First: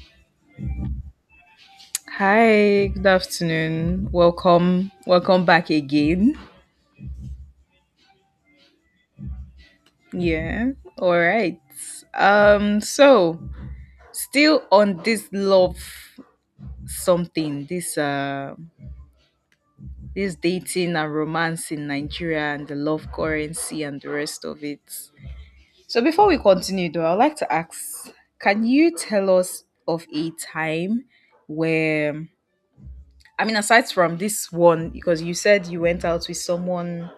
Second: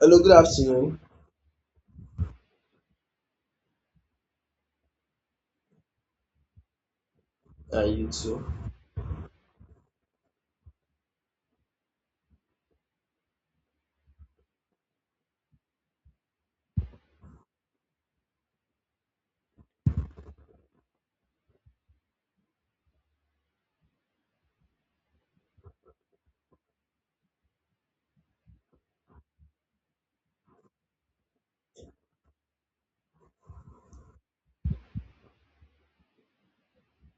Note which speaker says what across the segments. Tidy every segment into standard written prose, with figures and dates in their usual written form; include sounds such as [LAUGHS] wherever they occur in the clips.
Speaker 1: Hello, good afternoon.
Speaker 2: Hi, good afternoon. Welcome. Welcome back again.
Speaker 1: And you too.
Speaker 2: Yeah. All right. So still on this love something, this dating and romance in Nigeria and the love currency and the rest of it. So before we continue though, I'd like to ask, can you tell us of a time where I mean aside from this one because you said you went out with someone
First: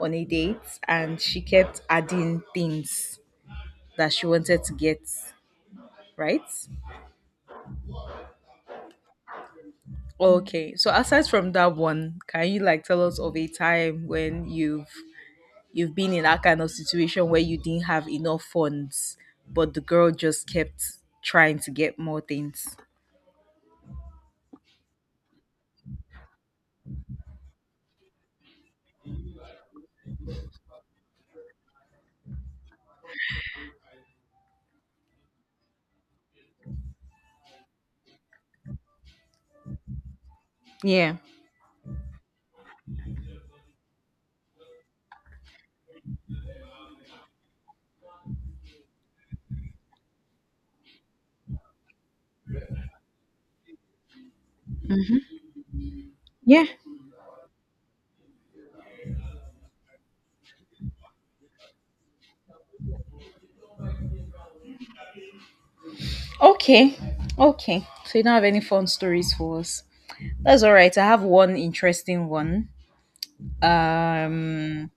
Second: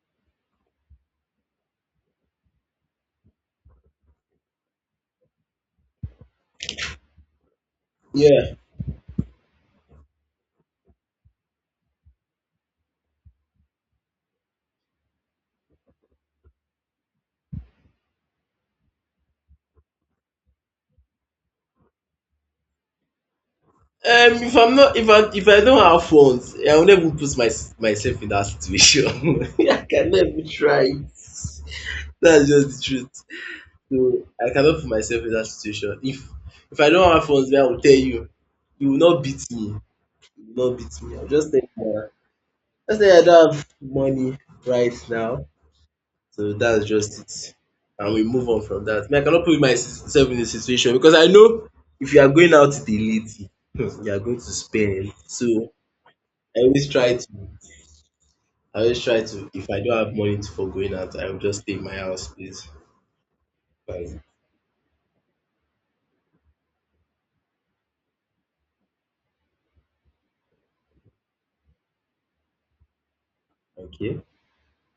Speaker 2: on a date and she kept adding things that she wanted to get, right?
Speaker 1: Yeah.
Speaker 2: Okay. So aside from that one, can you like tell us of a time when you've been in that kind of situation where you didn't have enough funds, but the girl just kept trying to get more things?
Speaker 1: If I'm not, if I don't have funds, I will never put my, myself in that situation. [LAUGHS] I can never try it. That's just the truth. So I cannot put myself in that situation. If I don't have funds, then I will tell you. You will not beat me. You will not beat
Speaker 2: Yeah.
Speaker 1: me. I'll just tell you. Just say I don't have money right now. So that's just it. And we move on from that. Me, I cannot put myself in a situation because I know if you are going out with a lady, [LAUGHS] you are going to spend. So I
Speaker 2: Yeah.
Speaker 1: always try to I always try to if I don't have money to for going out, I will just stay in my house, please. Fine.
Speaker 2: Okay. Okay. So you don't have any fun stories for us. That's all right. I have one interesting one.
Speaker 1: Okay.
Speaker 2: Um,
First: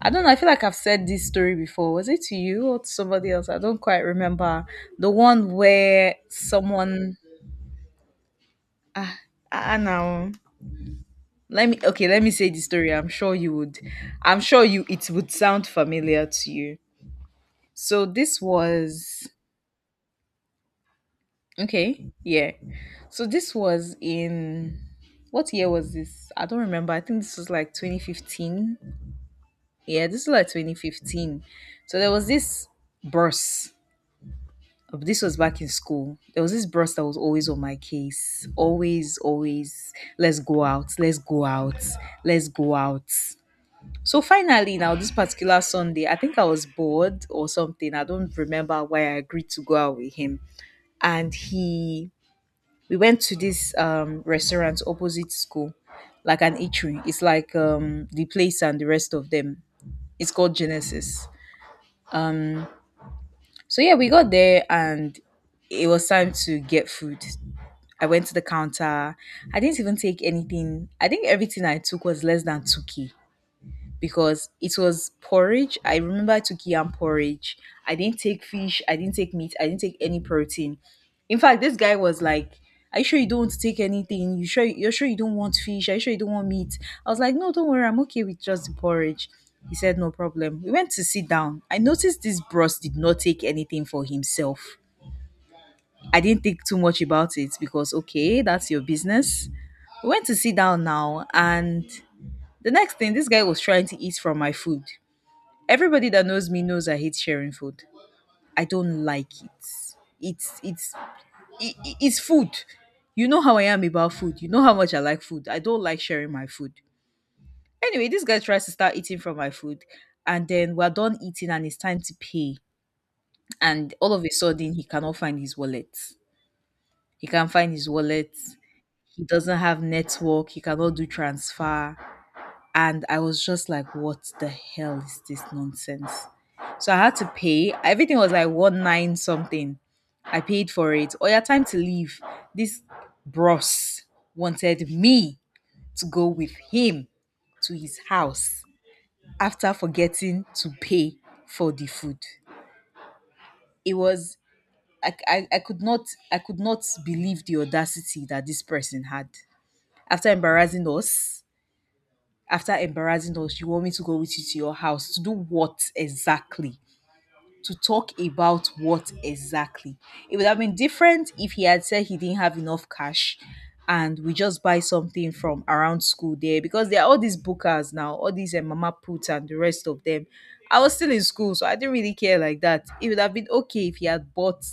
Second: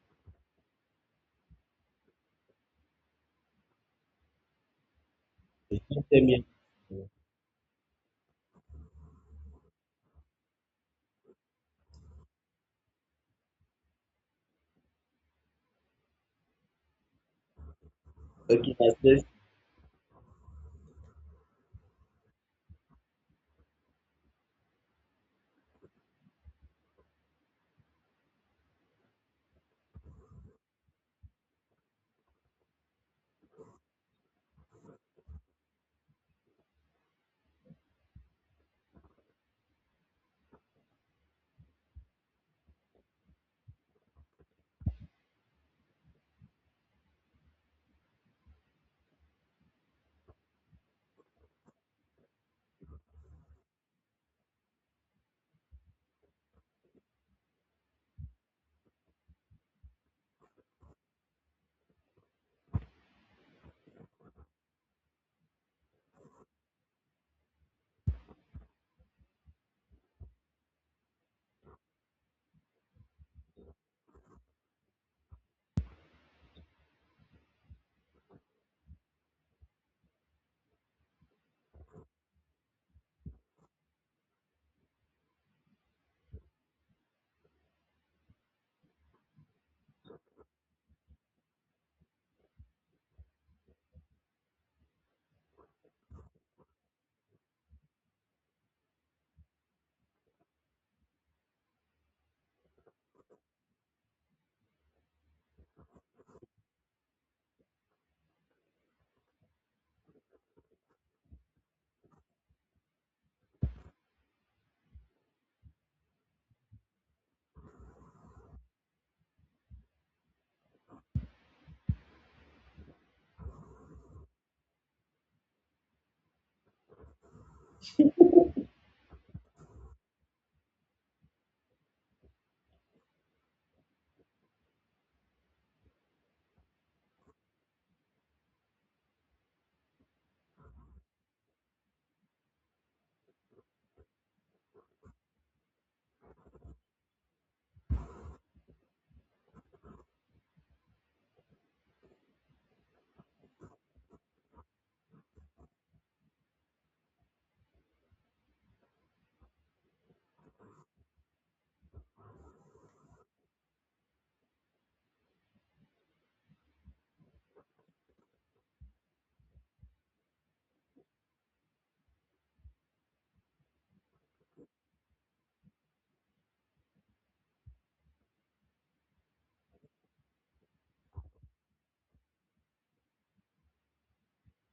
Speaker 2: I don't know. I feel like I've said this story before. Was it to you or to somebody else? I don't quite remember. The one
Speaker 1: You can't
Speaker 2: where
Speaker 1: tell me
Speaker 2: someone. Ah, ah, now. Let me. Okay, let me say the story. I'm sure you would. I'm sure you. It would sound familiar to you. So this
Speaker 1: okay, that's it.
Speaker 2: was. Okay. Yeah. So this was in. What year was this? I don't remember. I think this was like 2015. Yeah, this was like 2015. So there was this burst this was back in school. There was this bros that was always on my case. Always, always, let's go out, let's go out, let's go out. So finally, now this particular Sunday, I think I was bored or something. I don't remember why I agreed to go out with him. And he, we went to this restaurant opposite school, like an eatery. It's like the place and the rest of them. It's called Genesis. So yeah, we got there and it was time to get food. I went to the counter. I didn't even take anything. I think everything I took was less than 2k because it was porridge. I remember I took yam porridge. I didn't take fish. I didn't take meat. I didn't take any protein. In fact, this guy was like, "Are you sure you don't want to take anything? You sure you're sure you don't want fish? Are you sure you don't want meat?" I was like, "No, don't worry. I'm okay with just the porridge." He said, "No problem." We went to sit down. I noticed this bros did not take anything for himself. I didn't think too much about it because okay, that's your business. We went to sit down now, and the next thing, this guy was trying to eat from my food. Everybody that knows me knows I hate sharing food. I don't like it. It's it's it's food. You know how I am about food. You know how much I like food. I don't like sharing my food. Anyway, this guy tries to start eating from my food, and then we're done eating, and it's time to pay. And all of a sudden, he cannot find his wallet. He can't find his wallet. He doesn't have network. He cannot do transfer, and I was just like, what the hell is this nonsense? So I had to pay. Everything was like 1.9 something. I paid for it. Or your time to leave. This bros wanted me to go with him to his house after forgetting to pay for the food. It was I could not I could not believe the audacity that this person had after embarrassing us after embarrassing us, you want me to go with you to your house to do what exactly? To talk about what exactly? It would have been different if he had said he didn't have enough cash and we just buy something from around school there because there are all these bookers now, all these mama put and the rest of them. I was still in school, so I didn't really care like that. It would have been okay if he had bought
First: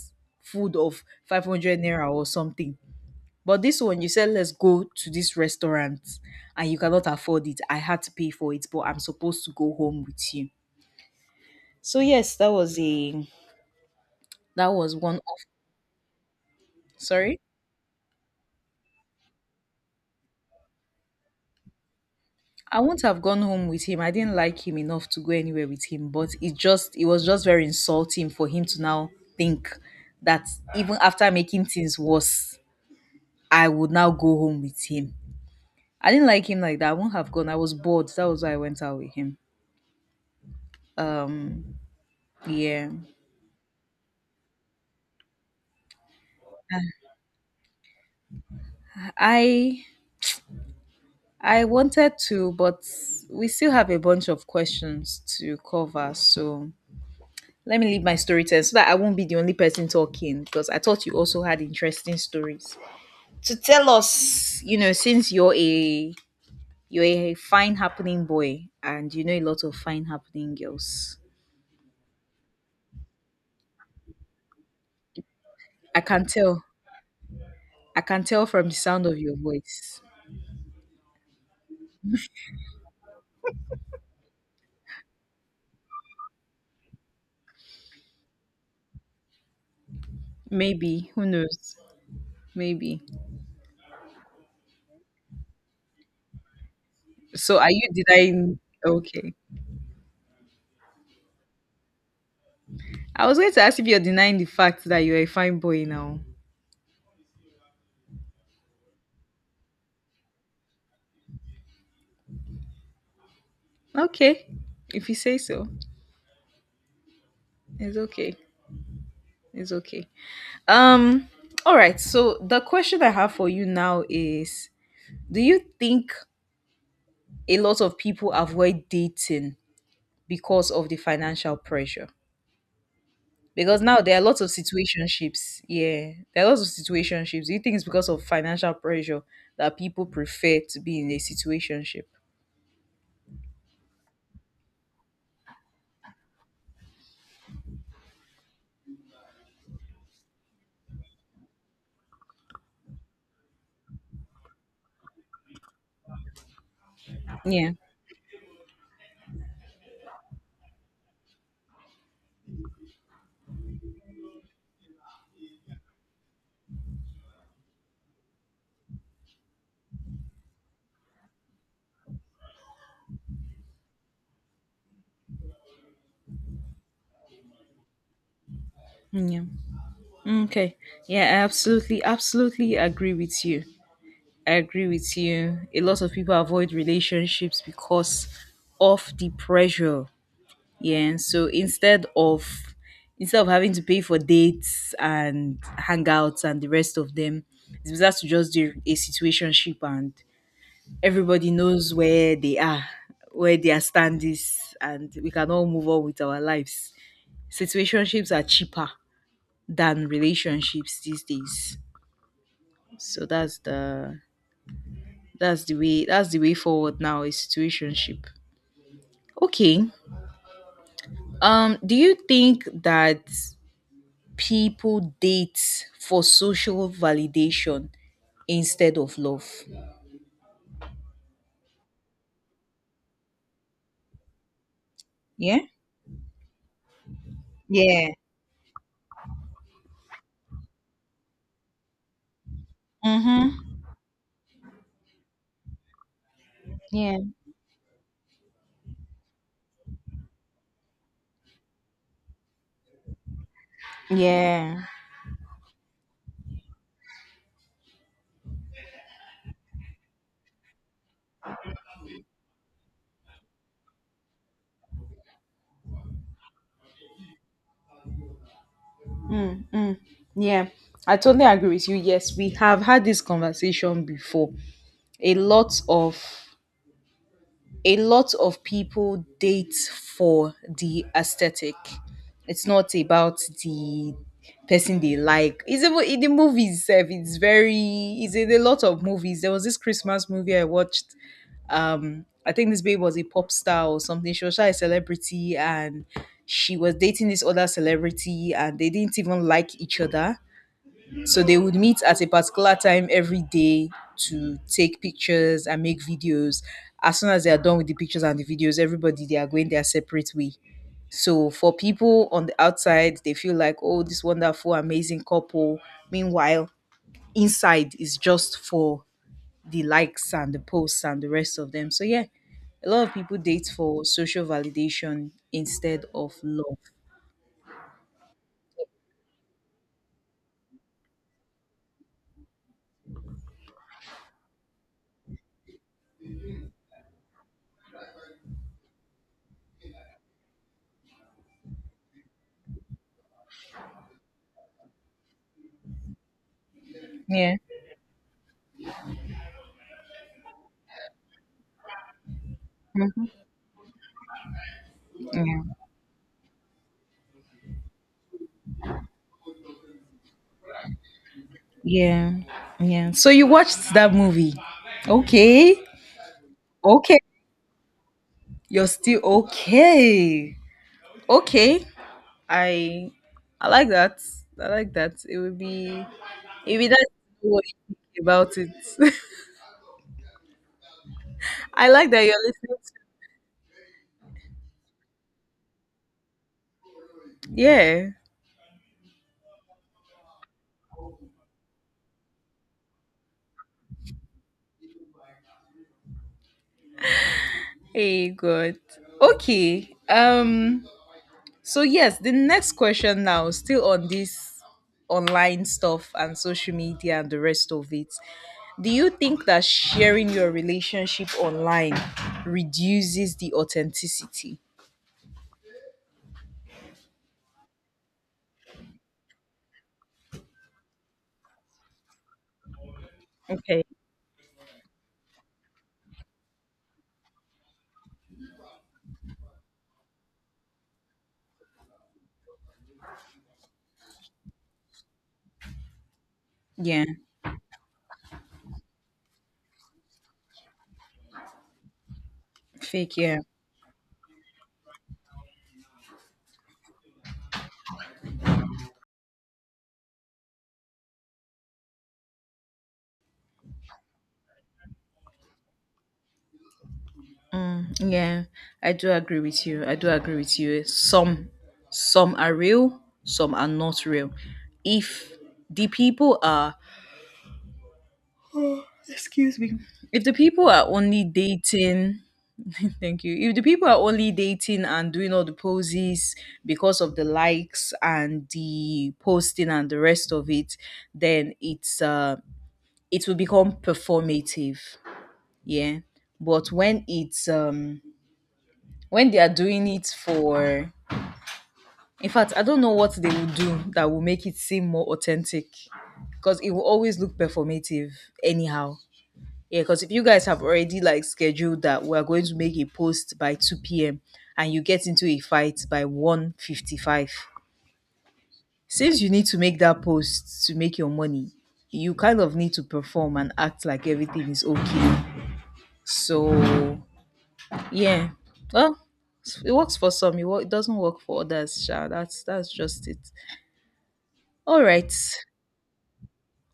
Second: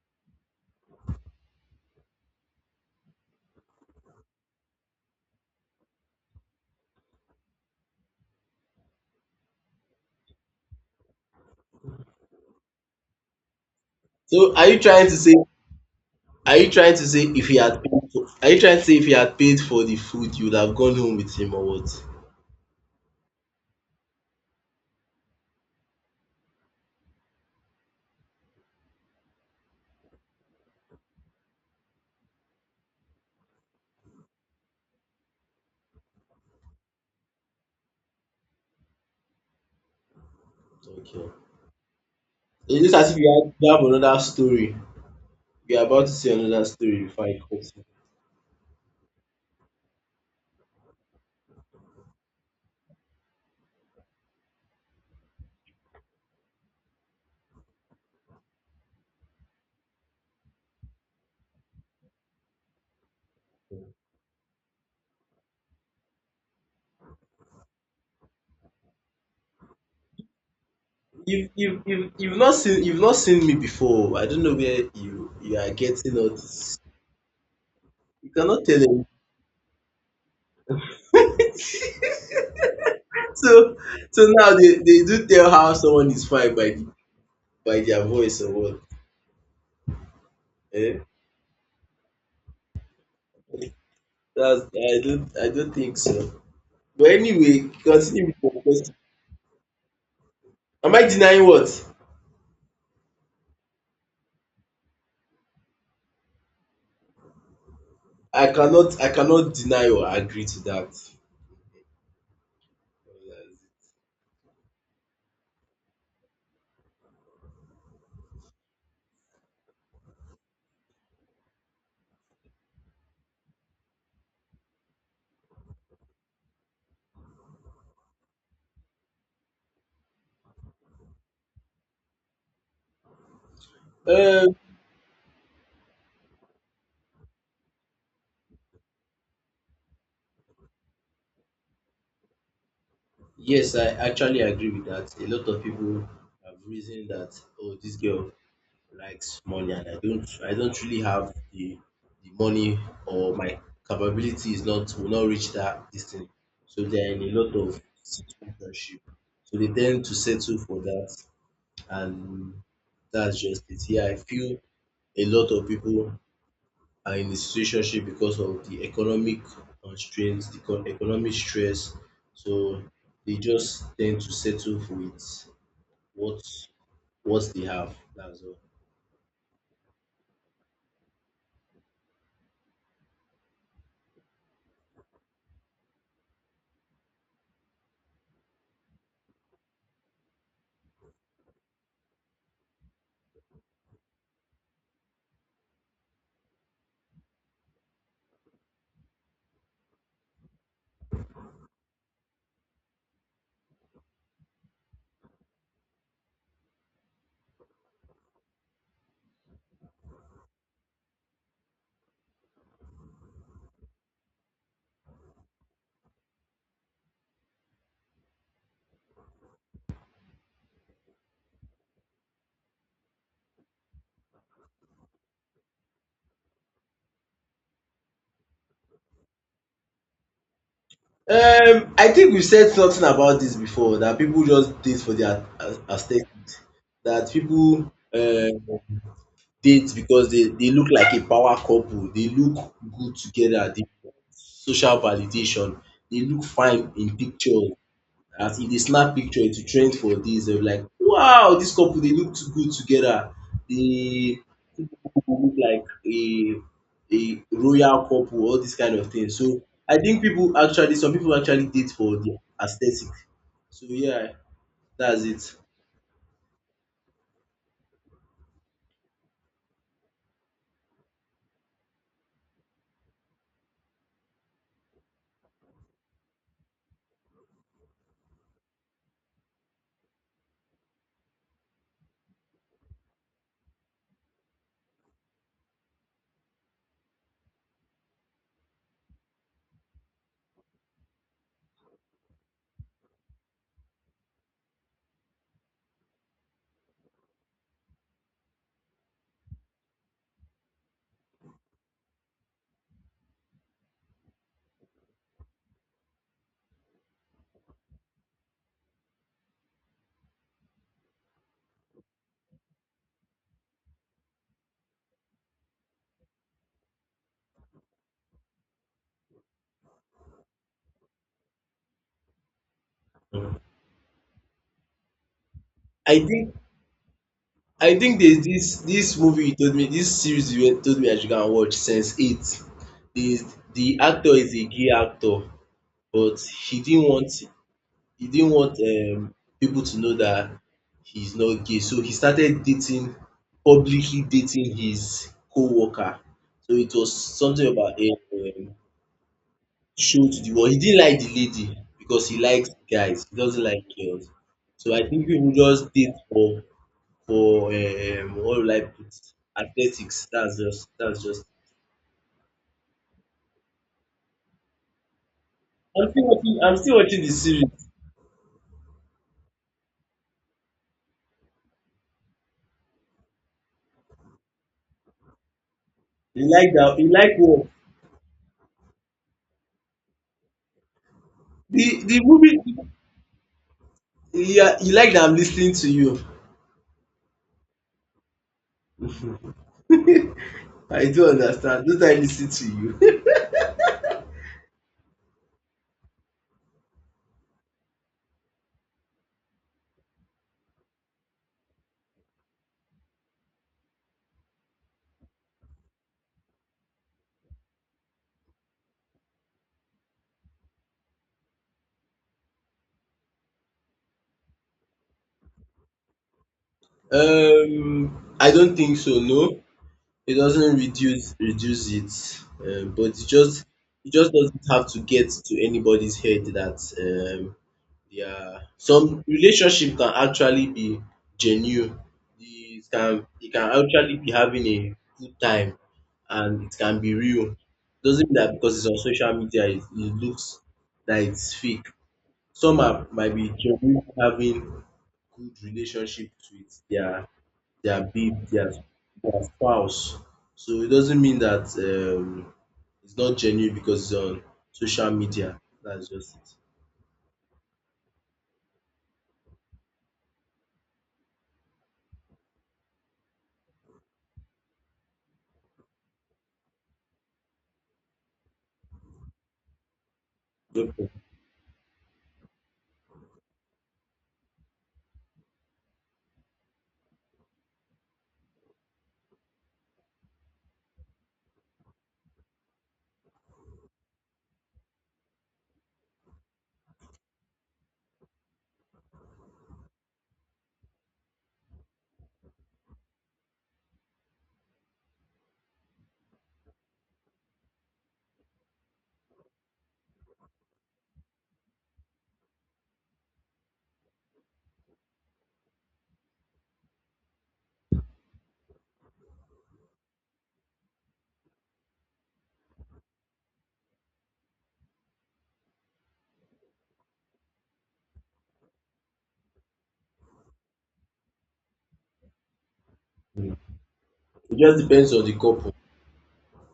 Speaker 2: food of 500 naira or something, but this one, you said, let's go to this restaurant and you cannot afford it. I had to pay for it, but I'm supposed to go home with you. So, yes, that was a,
Speaker 1: So are
Speaker 2: that
Speaker 1: you
Speaker 2: was
Speaker 1: trying
Speaker 2: one
Speaker 1: to
Speaker 2: of,
Speaker 1: say are you trying to say
Speaker 2: sorry.
Speaker 1: if he had are you trying to say if he had paid for the food you would have gone home with him or what?
Speaker 2: I wouldn't have gone home with him. I didn't like him enough to go anywhere with him, but it just, it was just very insulting for him to now think that even after making things worse, I would now go home with him. I didn't like him like that. I wouldn't have gone. I was bored. That was why I went out with him.
Speaker 1: Okay.
Speaker 2: Um, yeah.
Speaker 1: It's just as if you have, you have another story. You are about to see another story before I cut you.
Speaker 2: I I wanted to, but we still have a bunch of questions to cover. So let me leave my story time so that I won't be the only person talking because I thought you also had interesting stories. To tell us, you know, since you're a fine happening boy and you know a lot of fine happening girls.
Speaker 1: You've not seen you've not seen me before. I don't know where you are
Speaker 2: I
Speaker 1: getting
Speaker 2: can
Speaker 1: all
Speaker 2: tell.
Speaker 1: this.
Speaker 2: I can
Speaker 1: You
Speaker 2: tell
Speaker 1: cannot
Speaker 2: from the
Speaker 1: tell
Speaker 2: sound
Speaker 1: them.
Speaker 2: of your voice.
Speaker 1: So so now they do tell how someone is fine by their voice or what. Eh?
Speaker 2: Maybe. Who knows? Maybe.
Speaker 1: That's I don't think so. But
Speaker 2: So
Speaker 1: anyway,
Speaker 2: are you
Speaker 1: continue with
Speaker 2: denying
Speaker 1: your question.
Speaker 2: okay.
Speaker 1: Am I denying what?
Speaker 2: I was going to ask if you're denying the fact that you're a fine boy now.
Speaker 1: I cannot deny or agree to that.
Speaker 2: Okay. If you say so, it's okay. It's okay. Um, all right. So the question I have for you now is do you think a lot of people avoid dating because of the financial pressure? Because now there are lots
Speaker 1: Uh,
Speaker 2: of situationships. Yeah. There are lots of situationships. Do you think it's because of financial pressure that people prefer to be in a situationship?
Speaker 1: Yes I actually agree with that. A lot of people have reasoned that oh, this girl likes money, and I don't really have the money or my capability is not will not reach that distance. So they're in a lot
Speaker 2: Yeah.
Speaker 1: of situationship. So they tend to settle for that, and that's just it. Yeah, I feel a lot of people are in a situationship because of the economic constraints, the economic stress. So they just tend to settle with what what they have. That's all.
Speaker 2: Yeah. Okay. Yeah, I absolutely, absolutely agree with you. I agree with you. A lot of people avoid relationships because of the pressure. Yeah. and So instead of having to pay for dates and hangouts and the rest of them, it's better to just do a situationship and everybody knows where they are, where their stand is, and we can all move on with our lives. Situationships are cheaper than relationships these days. So that's the way that's the way forward now is situationship. Okay. Do you think that people date for social validation instead of love?
Speaker 1: I think we said something about this before that people just date for their
Speaker 2: Yeah.
Speaker 1: aesthetic. That people
Speaker 2: Yeah.
Speaker 1: date because they look like a power couple. They look good
Speaker 2: Mm-hmm.
Speaker 1: together. They social validation. They look fine in
Speaker 2: Yeah.
Speaker 1: pictures. As if dey snap picture, it will trend for days. Dem be like, "Wow! This couple they look too good together." The
Speaker 2: Yeah.
Speaker 1: two look like a royal couple, all this kind of thing. So, I think people actually some people actually date for the aesthetic. So yeah, that's it.
Speaker 2: Mm, yeah, I totally agree with you. Yes, we have had this conversation before. A lot of a lot of people date for the aesthetic. It's not about the person they like. It's even in the movies itself. It's very it's in a lot of movies. There was this Christmas movie I watched. I think this babe was a pop star or something. She was shy a celebrity and she was dating this other celebrity and they didn't even like each other, so they would meet at a particular time every day to take pictures and make videos. As soon as they are done with the pictures and the videos, everybody they are going their separate way. So for people on the outside, they feel like, oh, this wonderful, amazing couple. Meanwhile, inside is just for the likes and the posts and the rest of them. So yeah, a lot of people date for social validation instead
Speaker 1: I
Speaker 2: of
Speaker 1: think
Speaker 2: love.
Speaker 1: I think there's this movie you told me, this series you told me I should go and watch, Sense8. The the actor is a gay actor but he didn't want people to know that he's not gay. So he started dating, publicly dating his co-worker. So it was
Speaker 2: Yeah.
Speaker 1: something about a show to the world. He didn't like the lady because he likes
Speaker 2: Mhm.
Speaker 1: guys. He doesn't like girls. So I think
Speaker 2: Yeah.
Speaker 1: people just date for what will I put athletics. That's just.
Speaker 2: Yeah. Yeah. So you watched that movie. Okay.
Speaker 1: I'm still watching. I'm still
Speaker 2: Okay.
Speaker 1: watching the series.
Speaker 2: You're still okay. Okay. I I like that. I like that.
Speaker 1: He
Speaker 2: It
Speaker 1: like
Speaker 2: would be
Speaker 1: that.
Speaker 2: nice
Speaker 1: He like
Speaker 2: to know what
Speaker 1: what?
Speaker 2: you think about it. [LAUGHS] I like
Speaker 1: The
Speaker 2: that you're
Speaker 1: movie.
Speaker 2: listening to.
Speaker 1: Yeah, he like that. I'm listening to you.
Speaker 2: Yeah.
Speaker 1: I do understand. Don't I listen to you? [LAUGHS]
Speaker 2: Hey good. Okay. Um, so yes, the next question now, still on this online stuff and social media and the rest of it. Do you think that sharing your relationship online reduces the authenticity?
Speaker 1: I don't think so. No, it doesn't reduce it, but
Speaker 2: Okay.
Speaker 1: it just doesn't have to get to anybody's head that yeah, some relationship can actually be genuine. It can actually be having a good time, and it can
Speaker 2: Yeah.
Speaker 1: be real. Doesn't mean that because it's on social media, it looks that it's fake. Some are,
Speaker 2: Fake,
Speaker 1: might
Speaker 2: yeah.
Speaker 1: be genuine having good relationship with their babe, their spouse. So it doesn't mean that um, it's not genuine because it's on social media. That's just it.
Speaker 2: Yeah. I do agree with you. I do agree with you. Some are real, some are not real. If the people are excuse me. If the people are
Speaker 1: No problem.
Speaker 2: only dating [LAUGHS] thank you. If the people are only dating and doing all the poses because of the likes and the posting and the rest of it, then it's it will become performative. Yeah. But when it's when they are doing it for in fact, I don't know what they will do that will make it seem more authentic because it will always look performative anyhow. Yeah, because if you guys have already like scheduled that we're going to make a post by 2 p.m. and you get into a fight by 1:55, since you need to make that post to make your money, you kind of need to perform and act like everything is okay. So yeah. Well, it works for some, it doesn't work for others, sha. That's just it.
Speaker 1: It just
Speaker 2: All right.
Speaker 1: depends on the couple.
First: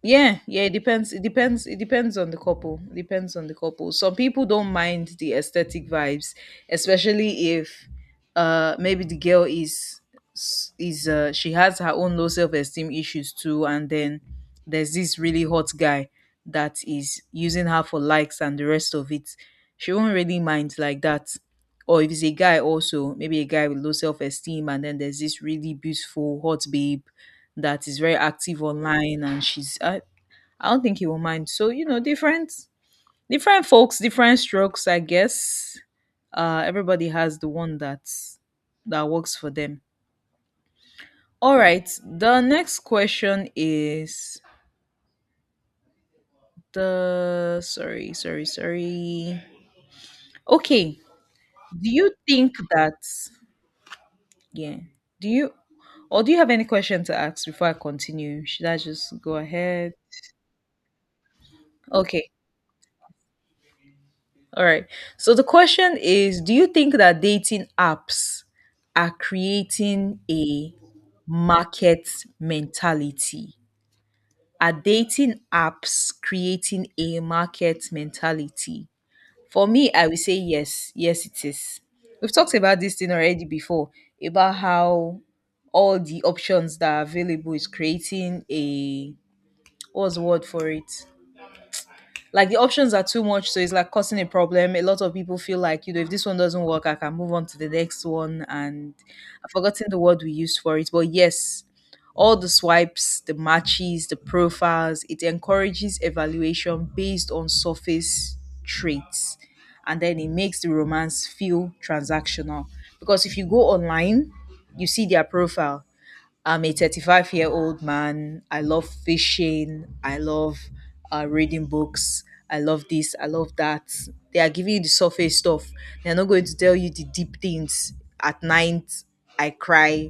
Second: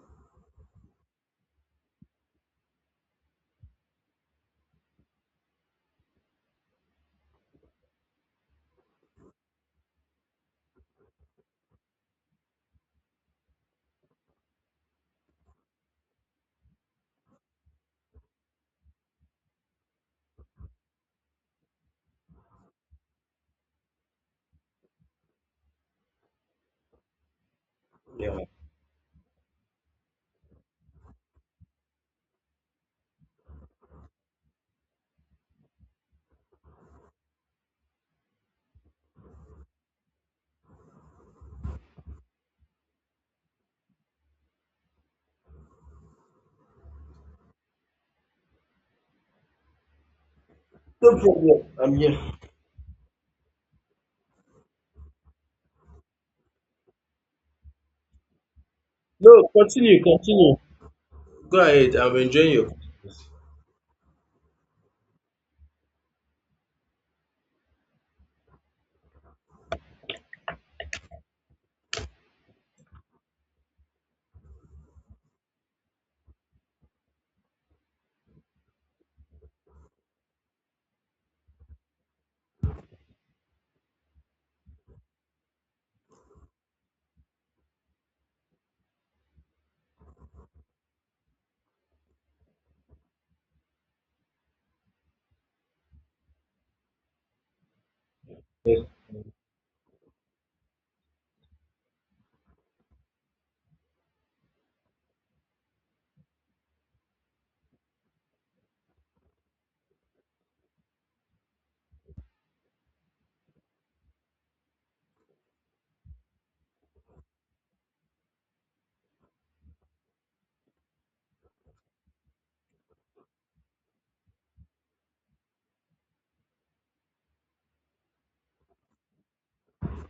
Speaker 2: Yeah, yeah, it depends. It depends. It depends on the couple. It depends on the couple. Some people don't mind the aesthetic vibes, especially if maybe the girl is she has her own low self-esteem issues too, and then there's this really hot guy that is using her for likes and the rest of it. She won't really mind like that. Or if it's a guy also, maybe a guy with low self-esteem and then there's this really beautiful hot babe that is very
Speaker 1: Yeah.
Speaker 2: active online and she's I don't think he will mind. So different folks, different strokes, I guess. Everybody has the one that's that works for them. All right. The next question is the sorry, sorry, sorry. Okay.
Speaker 1: No problem.
Speaker 2: Do
Speaker 1: I'm
Speaker 2: you
Speaker 1: here.
Speaker 2: think that, yeah? Do you Or do you have any question to ask before I continue? Should I just go
Speaker 1: No,
Speaker 2: ahead?
Speaker 1: continue, continue. Go ahead. I'm
Speaker 2: Okay.
Speaker 1: enjoying your questions.
Speaker 2: All right. So the question is: do you think that dating apps are creating a market mentality? Are dating apps creating a market mentality? For me, I would say yes. Yes, it is. We've talked about this thing already before, about how all the options that are available is creating a, what's the word for it? Like the options are too much, so it's like causing a problem. A lot of people feel like, you know, if this one doesn't work, I can move on to the next one.
Speaker 1: Yes.
Speaker 2: And I've forgotten the word we used for it, but yes, all the swipes, the matches, the profiles, it encourages evaluation based on surface traits, and then it makes the romance feel transactional. Because if you go online, you see their profile: I'm a 35-year-old man. I love fishing. I love reading books. I love this. I love that. They are giving you the surface stuff. They're not going to tell you the deep things. At night, I cry,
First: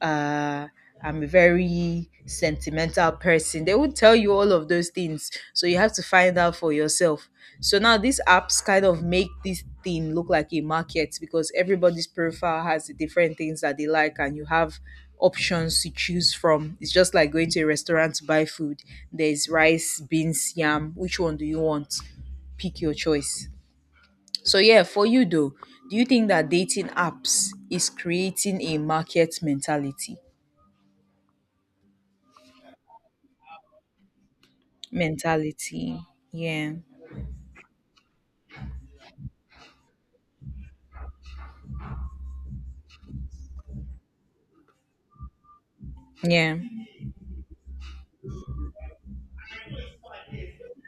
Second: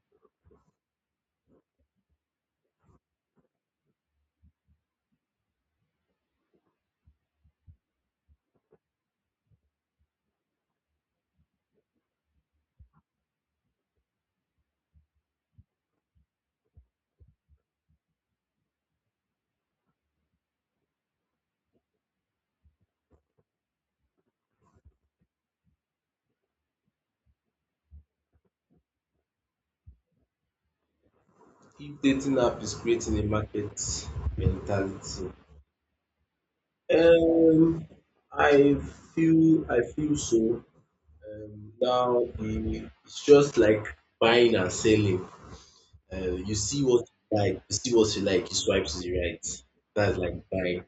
Speaker 2: uh, I'm a very sentimental person. They would tell you all of those things. So you have to find out for yourself. So now these apps kind of make this thing look like a market, because everybody's profile has the different things that they like and you have options to choose from. It's just like going to a restaurant to buy food. There's rice, beans, yam. Which one do you want? Pick your choice. So yeah, for you though, do you think that dating apps is creating a market mentality?
Speaker 1: If dating app is creating a market mentality,
Speaker 2: Mentality. Yeah.
Speaker 1: um, I feel I feel so. Now we it's just like buying and selling. Uh, you
Speaker 2: Yeah.
Speaker 1: see what you see what you like, you swipe to the right. That's like buying.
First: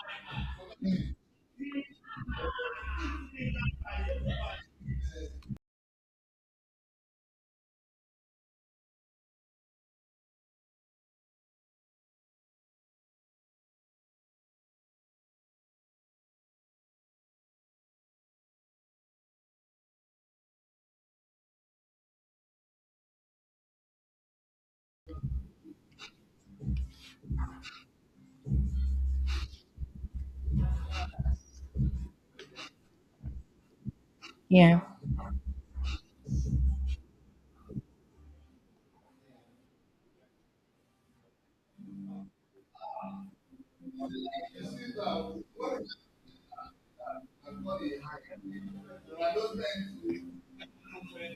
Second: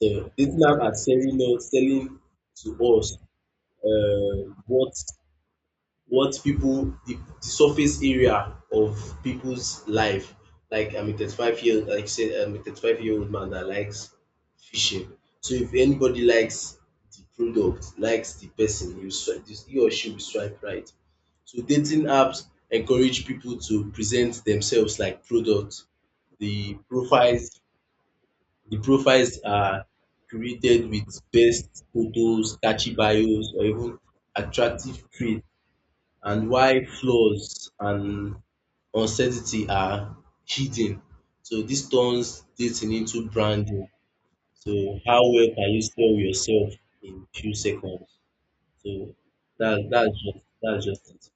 Speaker 1: So dating now are selling us, selling to us uh, what what people the surface area of people's life. Like I'm a 35-year-old man that likes fishing. So if anybody likes the product, likes the person, you swipe he or she will swipe right. So dating apps encourage people to present themselves like products. The profiles the profiles are created with best photos, catchy bios or even
Speaker 2: Yeah.
Speaker 1: attractive traits and why flaws and uncertainty are hidden. So this turns dating into branding. So how well can you sell yourself in few seconds? So that's just it.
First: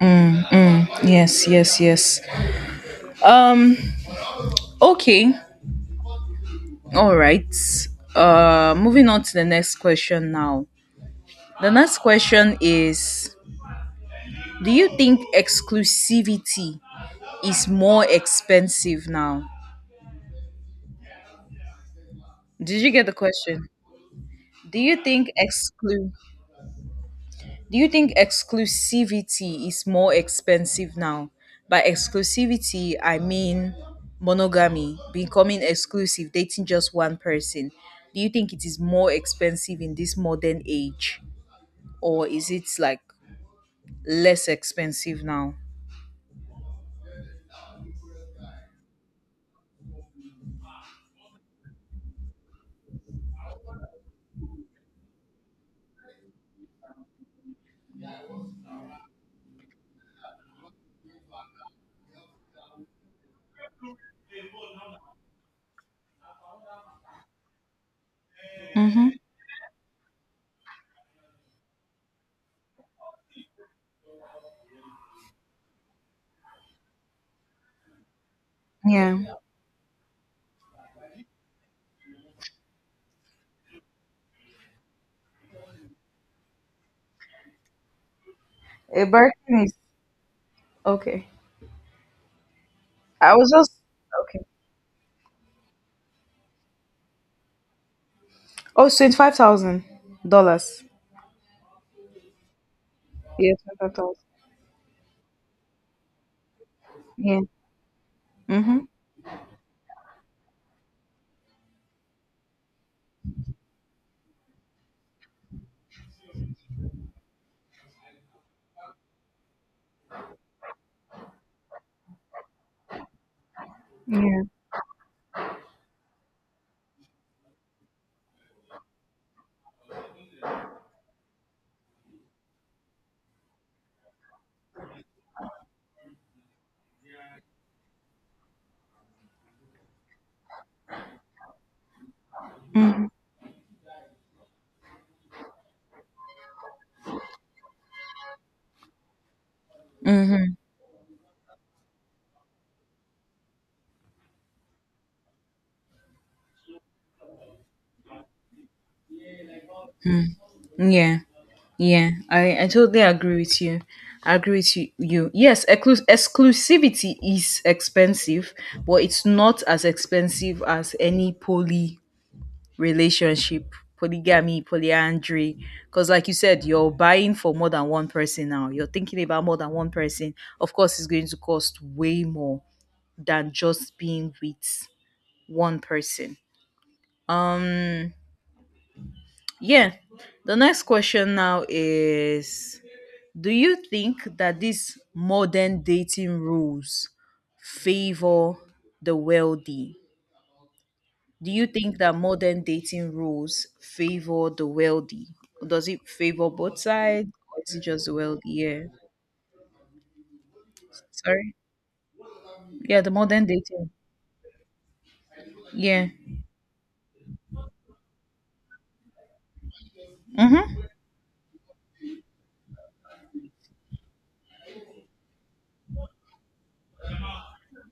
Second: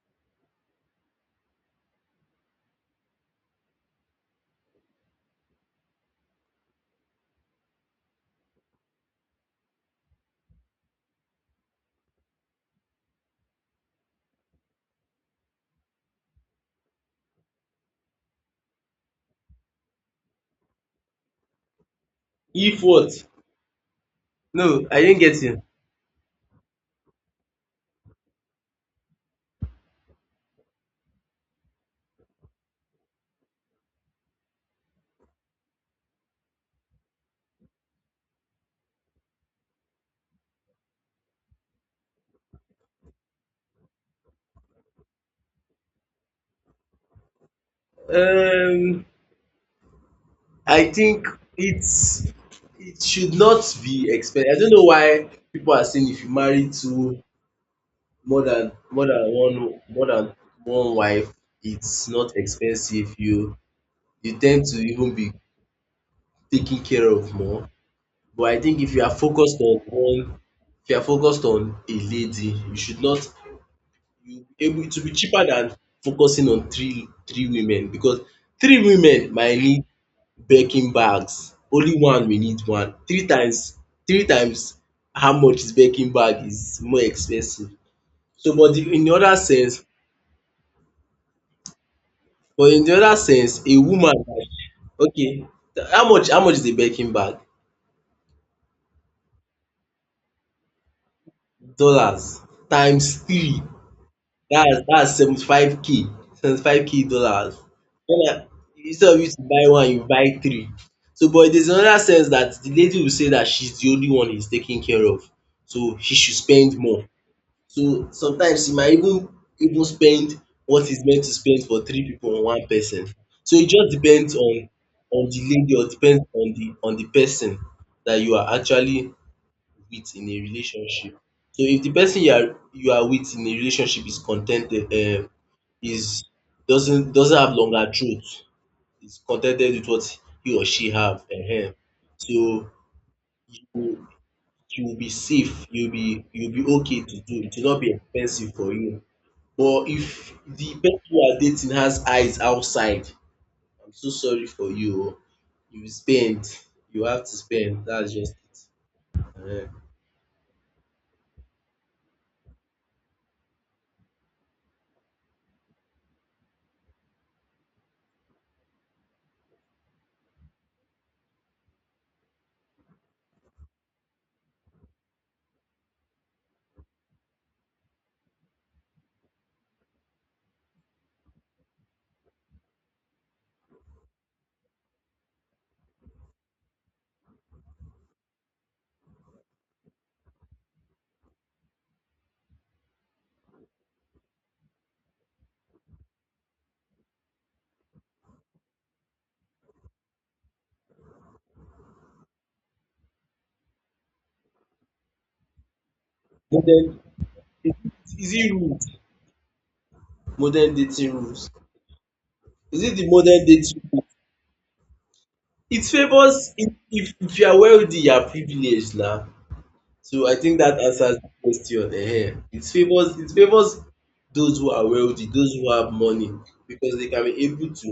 Speaker 2: Mm, mm. Yes, yes, yes. Um okay. All right. Moving on to the next question now. The next question is: do you think exclusivity is more expensive now? Did
Speaker 1: If
Speaker 2: you get the
Speaker 1: what?
Speaker 2: question? Do
Speaker 1: No,
Speaker 2: you
Speaker 1: I didn't
Speaker 2: think
Speaker 1: get you.
Speaker 2: exclu Do you think exclusivity is more expensive now? By exclusivity, I mean monogamy, becoming exclusive, dating just one person. Do you think it is more expensive in this modern age, or is it like less expensive now?
Speaker 1: Um, I think it's it should not be expensive. I don't know why people are saying if you marry two more than one wife, it's not expensive. You tend to even be taken care of more. But I think if you
Speaker 2: Mm-hmm.
Speaker 1: are focused on one, if you are focused on a lady, you should not you able to be cheaper than focusing on three women because three
Speaker 2: Yeah.
Speaker 1: women might need baking bags. Only one will need one. Three times how much is baking bag is more expensive. So but the,
Speaker 2: A
Speaker 1: in the other
Speaker 2: Birkin is
Speaker 1: sense,
Speaker 2: okay.
Speaker 1: but in the other
Speaker 2: I was
Speaker 1: sense,
Speaker 2: just
Speaker 1: a woman
Speaker 2: okay.
Speaker 1: that okay, how much is a Birkin bag?
Speaker 2: Oh, $25,000.
Speaker 1: Dollars times
Speaker 2: Yeah,
Speaker 1: three.
Speaker 2: 25,000.
Speaker 1: That's 75K K. 75K K
Speaker 2: Yeah.
Speaker 1: dollars. When I
Speaker 2: Mm-hmm.
Speaker 1: instead of you to buy one, you buy three. So but there's another sense that the lady will say that she's the only one he's taking care of. So she should spend more. So sometimes you might even spend what is meant to spend for three people on one person. So it just depends on the lady or depends on the person that you are actually with in a relationship. So if the person you are with in a relationship is contented is doesn't have longer truth, is contented with what he or she have so you you will be okay to do it will not be expensive for you but if
Speaker 2: Mm-hmm.
Speaker 1: the person you are dating has eyes outside, I'm so sorry for you o. You spend. You have to spend. That's just it.
Speaker 2: Yeah, yeah, I totally agree with you. I agree with you. Yes, exclu- exclusivity is expensive, but it's not as expensive as any poly relationship, polygamy, polyandry. Because, like you said, you're buying for more than one person now. You're thinking about more than one person. Of course, it's going to cost way more than just being with one person. Um, yeah. The next question now is: do you think that these modern dating rules favor the wealthy? Do you think that modern dating rules favor the wealthy? Does it
Speaker 1: Ehen.
Speaker 2: favor both
Speaker 1: Modern
Speaker 2: sides, or is
Speaker 1: is
Speaker 2: it
Speaker 1: it
Speaker 2: just the
Speaker 1: is
Speaker 2: wealthy?
Speaker 1: it rude?
Speaker 2: Yeah.
Speaker 1: Modern dating rules.
Speaker 2: Sorry?
Speaker 1: Is it
Speaker 2: Yeah, the
Speaker 1: the modern
Speaker 2: modern
Speaker 1: dating
Speaker 2: dating.
Speaker 1: rules? It
Speaker 2: Yeah.
Speaker 1: favours if if you are wealthy you are privileged na. So I think that
Speaker 2: Mm-hmm.
Speaker 1: answers the question ehen. It favours those who are wealthy, those who have money because they can be able to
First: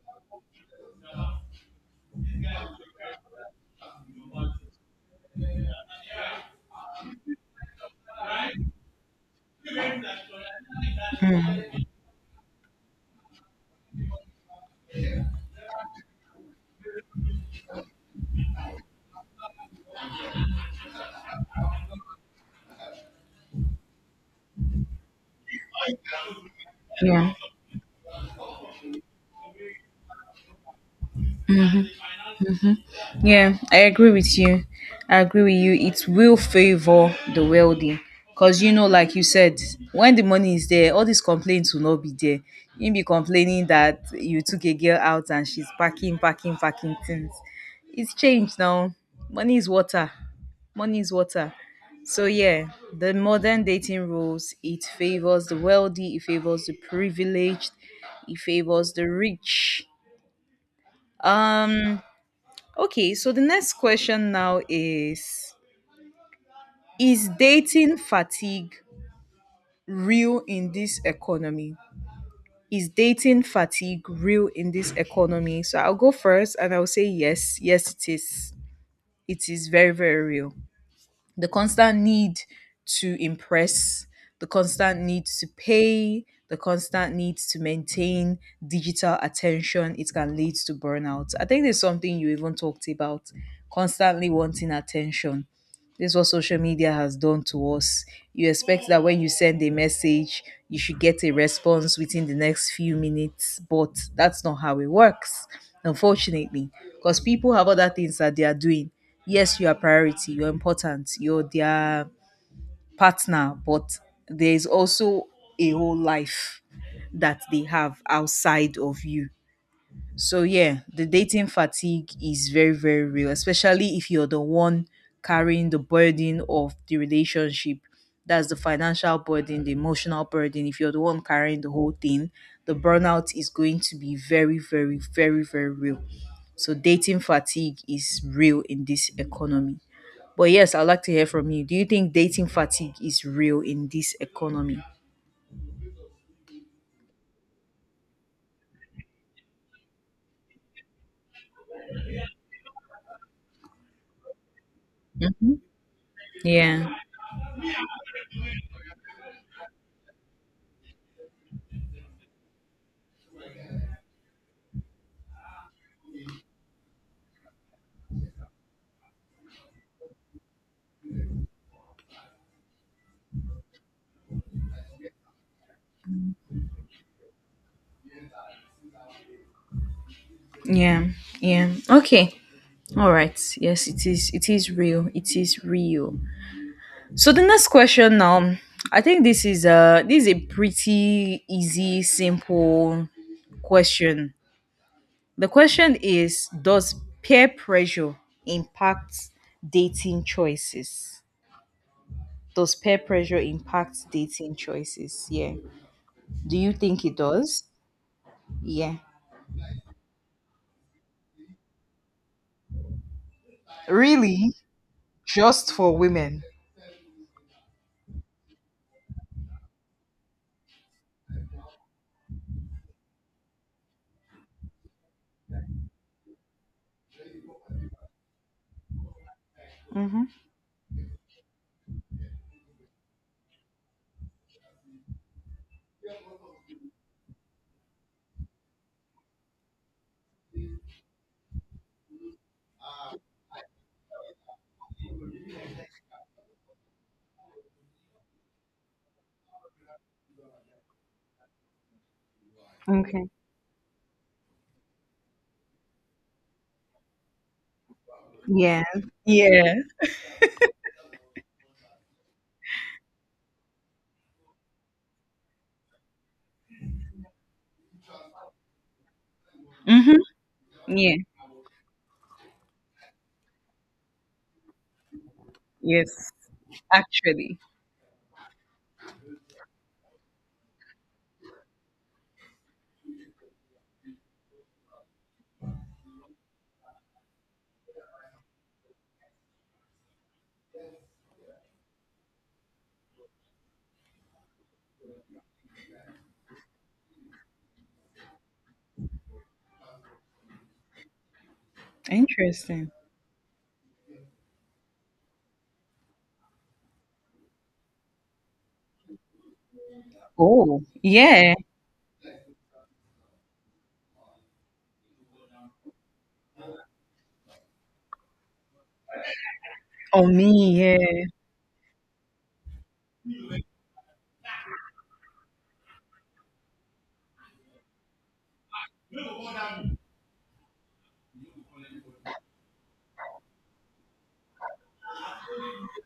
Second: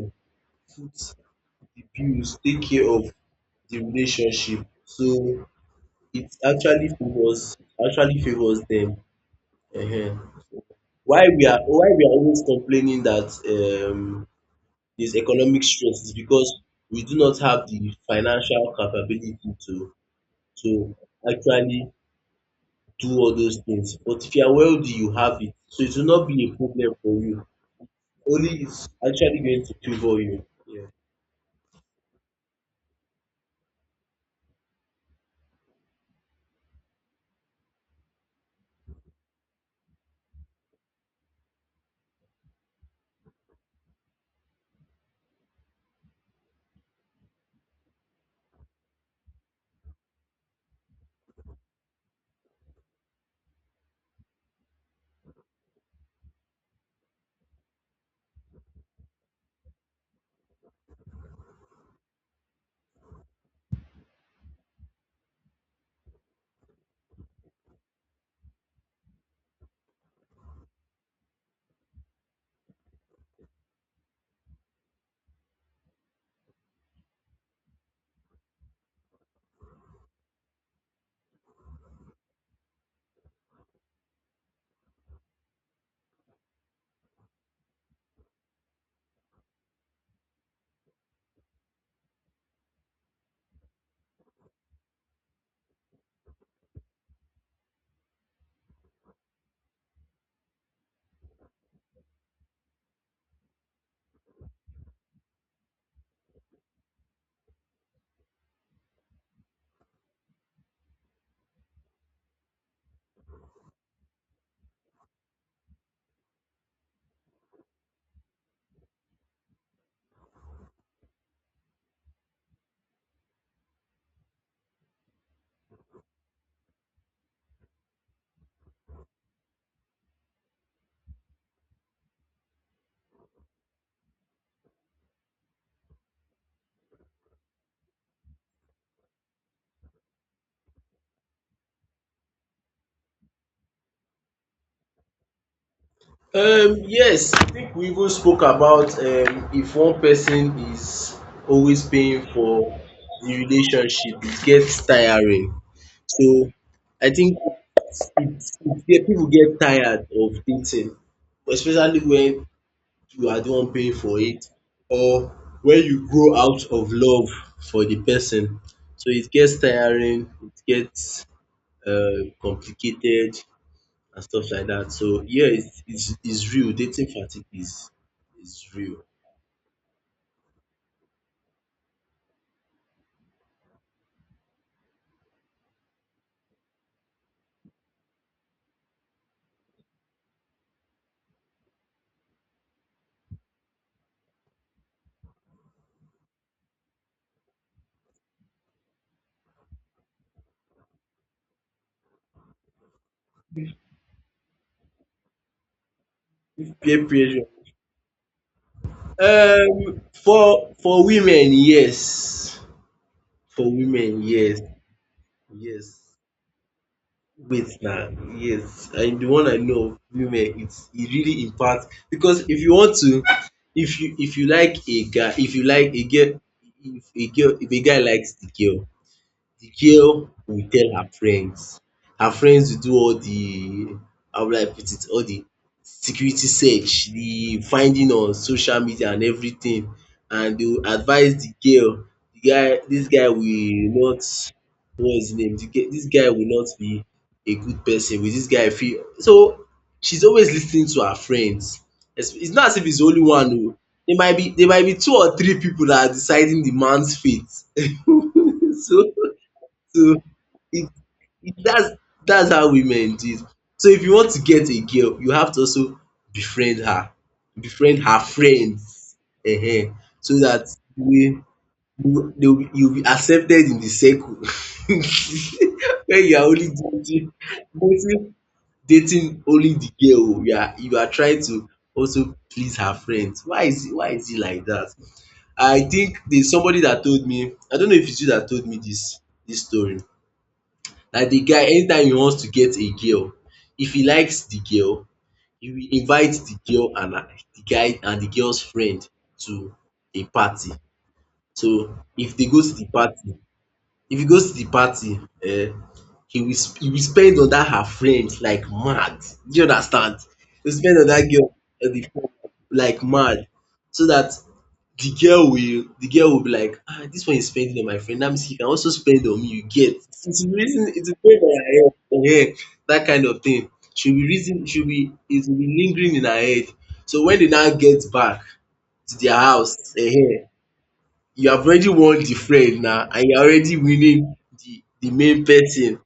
Speaker 1: put the bills, take care of the relationship. So it actually favours them. um. Why we are always complaining that um there's economic stress is because we do not have the financial capability to to actually do all those things. But if you are wealthy, you have it. So it will not be a problem for
Speaker 2: Yeah.
Speaker 1: you. Only it's actually going to favour you. Yeah.
Speaker 2: Yeah, I agree with you. I agree with you. It will favor the wealthy. Because, you know, like you said, when the money is there, all these complaints will not be there. You'll be complaining that you took a girl out and she's packing, packing, packing things. It's changed now. Money is water. Money is water. So, yeah, the modern dating rules, it favors the wealthy, it favors the privileged, it favors the rich. Um, Okay, so the next question now is: is dating fatigue real in this economy? Is dating fatigue real in this economy? So I'll go first and I'll say yes. Yes, it is. It is very, very real. The constant need to impress, the constant need to pay, the constant need to maintain digital attention, it can lead to burnout. I think there's something you even talked about, constantly wanting attention. This is what social media has done to us. You expect that when you send a message, you should get a response within the next few minutes, but that's not how it works, unfortunately, because people have other things that they are doing. Yes, you are priority, you're important, you're their partner, but there is also a whole life that they have outside of you. So yeah, the dating fatigue is very very real, especially if you're the one carrying the burden of the relationship. That's the financial burden, the emotional burden. If you're the one carrying the whole thing, the burnout is going to be very very very very real. So dating fatigue is real in this economy. But yes, I'd like to hear from you. Do you think dating fatigue is real in this economy?
Speaker 1: Yes, I think we even spoke about if one person is always paying for the relationship, it gets tiring. So
Speaker 2: Yeah,
Speaker 1: I think it's, it's, yeah, people get tired of dating, especially when you are the one paying for it or when you grow out of love for the person. So it gets tiring, it gets complicated, and stuff like that. So yeah, it's real. Dating fatigue is real.
Speaker 2: yeah, yeah. Okay. All right. Yes, it is. It is real. It is real. So the next question now, I think this is a pretty easy, simple question. The question is: does peer pressure impact dating choices? Does peer pressure impact dating choices? Yeah. Do you think
Speaker 1: Peer
Speaker 2: it
Speaker 1: pressure.
Speaker 2: does? Yeah.
Speaker 1: For for women, yes. For women,
Speaker 2: Really?
Speaker 1: yes,
Speaker 2: Just for
Speaker 1: yes.
Speaker 2: women?
Speaker 1: Wait now, yes. And the one I know of women, it's it really impacts because if you like a guy, if you like a girl, if a guy likes the girl, the
Speaker 2: Mm-hmm.
Speaker 1: girl will tell her friends. Her friends will do all the how will I put it all the security search, the finding on social media and everything and they will advise the girl the guy this guy will not what is his name the guy dis guy will not be a good person with this guy fit so she's always listening to her friends. It's not as if it's only
Speaker 2: Okay.
Speaker 1: one oo there might be two or three people that are deciding the man's fate [LAUGHS]
Speaker 2: Yeah.
Speaker 1: so
Speaker 2: Yeah.
Speaker 1: so it it that's how women do it. So if you want to get a girl, you have to also befriend her, befriend her friends
Speaker 2: Mm-hmm.
Speaker 1: so that
Speaker 2: Yeah.
Speaker 1: you will you'll be accepted in the circle. [LAUGHS] When
Speaker 2: Yes,
Speaker 1: you are only dating
Speaker 2: actually.
Speaker 1: dating dating only the girl o, you are trying to also please her friends. Why is it like that? I think there's somebody that told me, I don't know if it's you that told me this story. Na the guy anytime he wants to get a girl if he likes the girl he will invite the girl and her the guy and the girl's friend to a party so if they go to the
Speaker 2: Interesting.
Speaker 1: party if he goes to the party um he will spend on dat her friend like mad do you understand he will
Speaker 2: Oh,
Speaker 1: spend on dat girl
Speaker 2: yeah.
Speaker 1: on the phone like mad so dat the girl will be like ah this one is spending on my friend that means he can also spend on me you get
Speaker 2: Oh, me,
Speaker 1: it's reason it's
Speaker 2: yeah.
Speaker 1: going on her head that kind of thing she will reason she will it will be lingering in her head so when they now get back to their house eh? You have already won the friend now, and you are already winning the main person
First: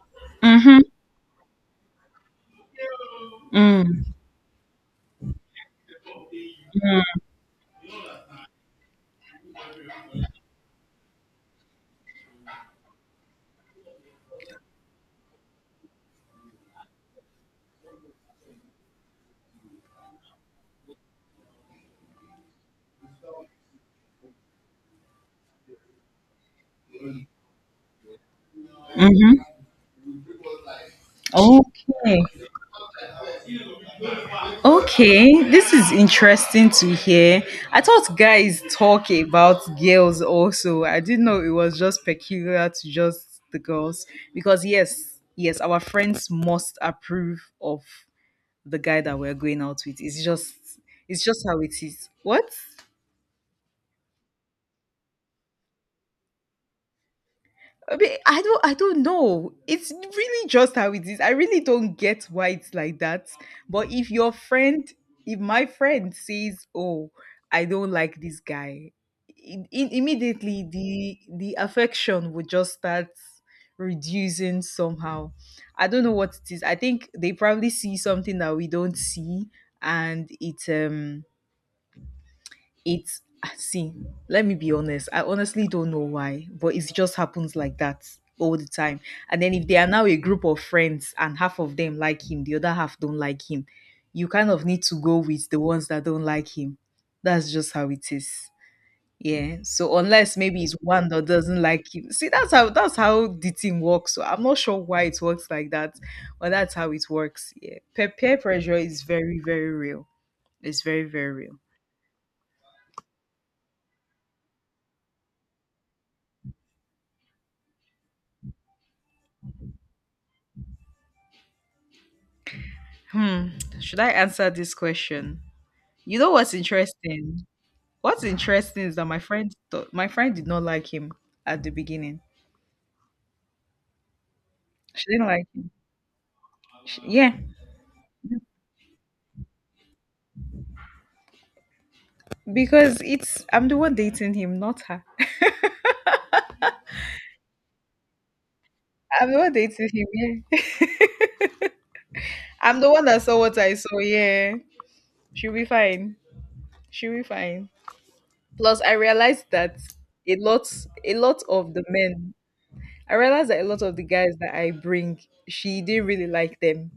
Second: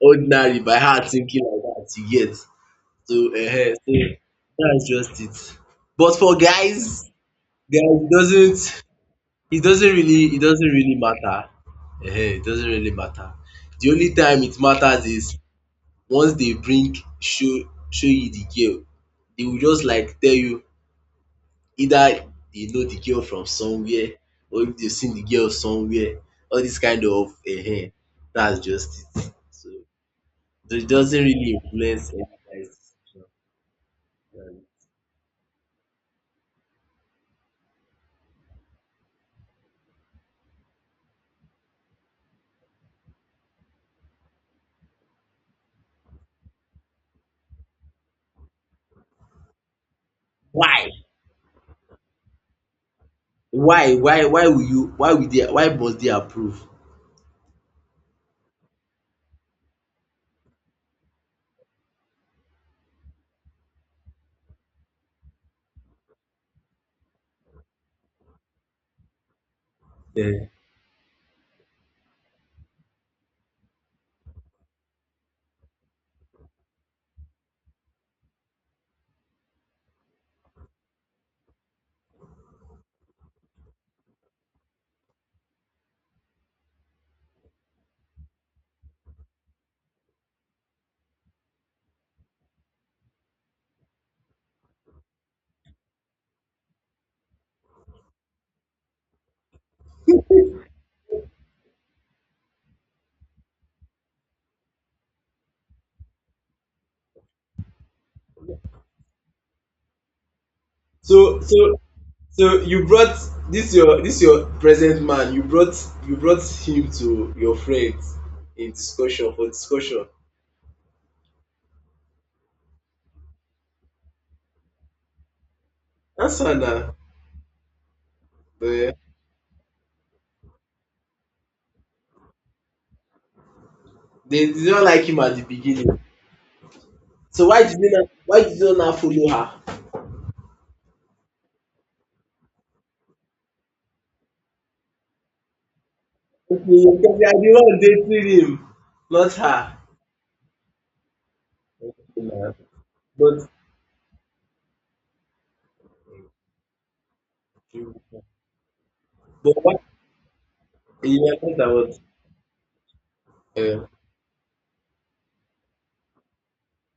Speaker 1: ordinary by
Speaker 2: Mm-hmm.
Speaker 1: her thinking like that you get so eh, so that's just it but for guys guys it doesn't really it doesn't really matter. Ehen, it doesn't really matter. The only time it matters is once they bring show you the girl, they will just like tell you either they know the girl from somewhere or if they've seen the girl somewhere. All this kind of eh. That's just it.
Speaker 2: Mm-hmm.
Speaker 1: So so it doesn't really influence
Speaker 2: Okay.
Speaker 1: any decision. Um,
Speaker 2: Okay. This is interesting to hear. I thought guys talk about girls also. I didn't know it was just peculiar to just the girls. Because yes, yes, our friends must approve of the guy that we're going out with. It's just
Speaker 1: Why?
Speaker 2: how it is. What?
Speaker 1: Why will you? Why will they? Why must they approve?
Speaker 2: I mean, I don't know. It's really just how it is. I really don't get why it's like that. But if your friend, if my friend says, "Oh, I don't like this guy,"
Speaker 1: Ehen.
Speaker 2: immediately the affection would just start reducing somehow. I don't know what it is. I think they probably see something that we don't see, and it's see, let me be honest. I honestly don't know why, but it just happens like that all the time. And then if they are now a group of friends and half of them like him, the other half don't like him, you kind of need to go with the ones that don't like him. That's just how it is. Yeah. So unless maybe it's one that doesn't like him. See, that's how the team works. So I'm not sure why it works like that, but that's how it works. Yeah. Peer pressure is very, very real. It's very, very
Speaker 1: So
Speaker 2: real.
Speaker 1: so so you brought this your present man, you brought him to your friends in discussion for discussion.
Speaker 2: Hmm. Should I answer this question? You know what's
Speaker 1: Answer na.
Speaker 2: interesting? What's interesting
Speaker 1: Eh,
Speaker 2: is that my friend did not like him at the beginning.
Speaker 1: they did not like
Speaker 2: She
Speaker 1: him
Speaker 2: didn't
Speaker 1: at the
Speaker 2: like him.
Speaker 1: beginning.
Speaker 2: Yeah,
Speaker 1: Why did you not follow her?
Speaker 2: because it's I'm the one dating him, not her.
Speaker 1: Okay, because you are the one dating him,
Speaker 2: [LAUGHS] I'm
Speaker 1: not
Speaker 2: the one
Speaker 1: her.
Speaker 2: dating him. Yeah, [LAUGHS]
Speaker 1: Okay, na.
Speaker 2: I'm the one that
Speaker 1: But
Speaker 2: saw what I saw. Yeah, she'll be fine. She'll be fine. Plus, I realized
Speaker 1: but why
Speaker 2: that a lot, a
Speaker 1: yeah,
Speaker 2: lot
Speaker 1: I
Speaker 2: of the
Speaker 1: about
Speaker 2: men. I realized that a
Speaker 1: Yeah,
Speaker 2: lot of the guys that I bring, she didn't really like them.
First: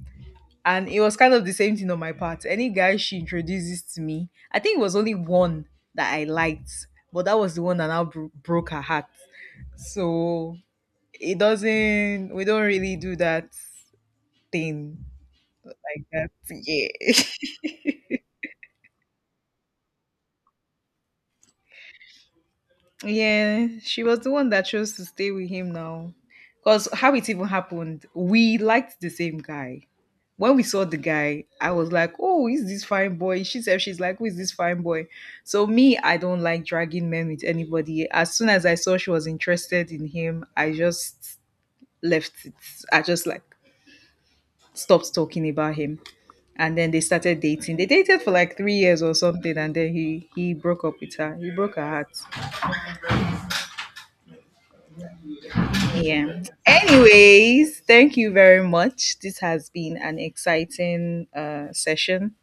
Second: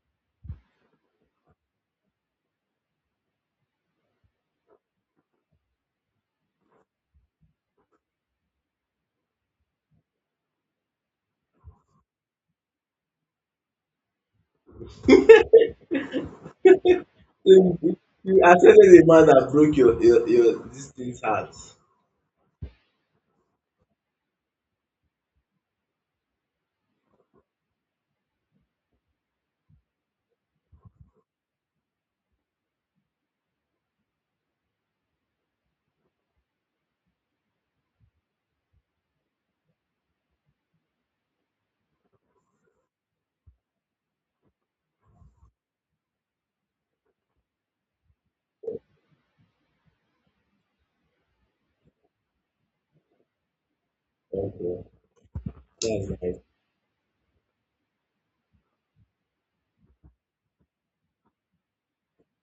Speaker 2: And it was kind of the same thing on my part. Any guy she introduces to me, I think it was only one that I liked, but that was the one that now broke her heart. So it doesn't, we don't really do that thing like that. Yeah. [LAUGHS]
Speaker 1: you accepted a man that broke your this thing's heart.
Speaker 2: Yeah, she was the one that chose to stay with him now. Because how it even happened, we liked the same guy. When we saw the guy, I was like, "Oh, is this fine boy?" She said, "She's like, who is this fine boy?" So me, I don't like dragging men with anybody. As soon as I saw she was interested in him, I just left it. I just like stopped talking about him, and then they started dating. They dated for like 3 years or something, and then he broke up with her. He broke her heart.
Speaker 1: Okay, that's nice.
Speaker 2: Yeah. Anyways, thank you very much. This has been an exciting session.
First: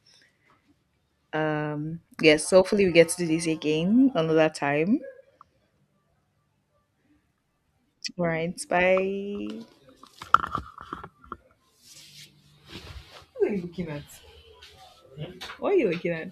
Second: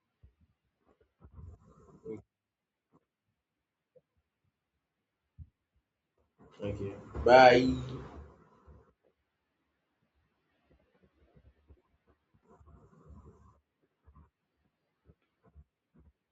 Speaker 2: Yes, hopefully we get to do this again another time.
Speaker 1: Thank you. Bye.
Speaker 2: All right, bye. What are you looking at? What are you looking at?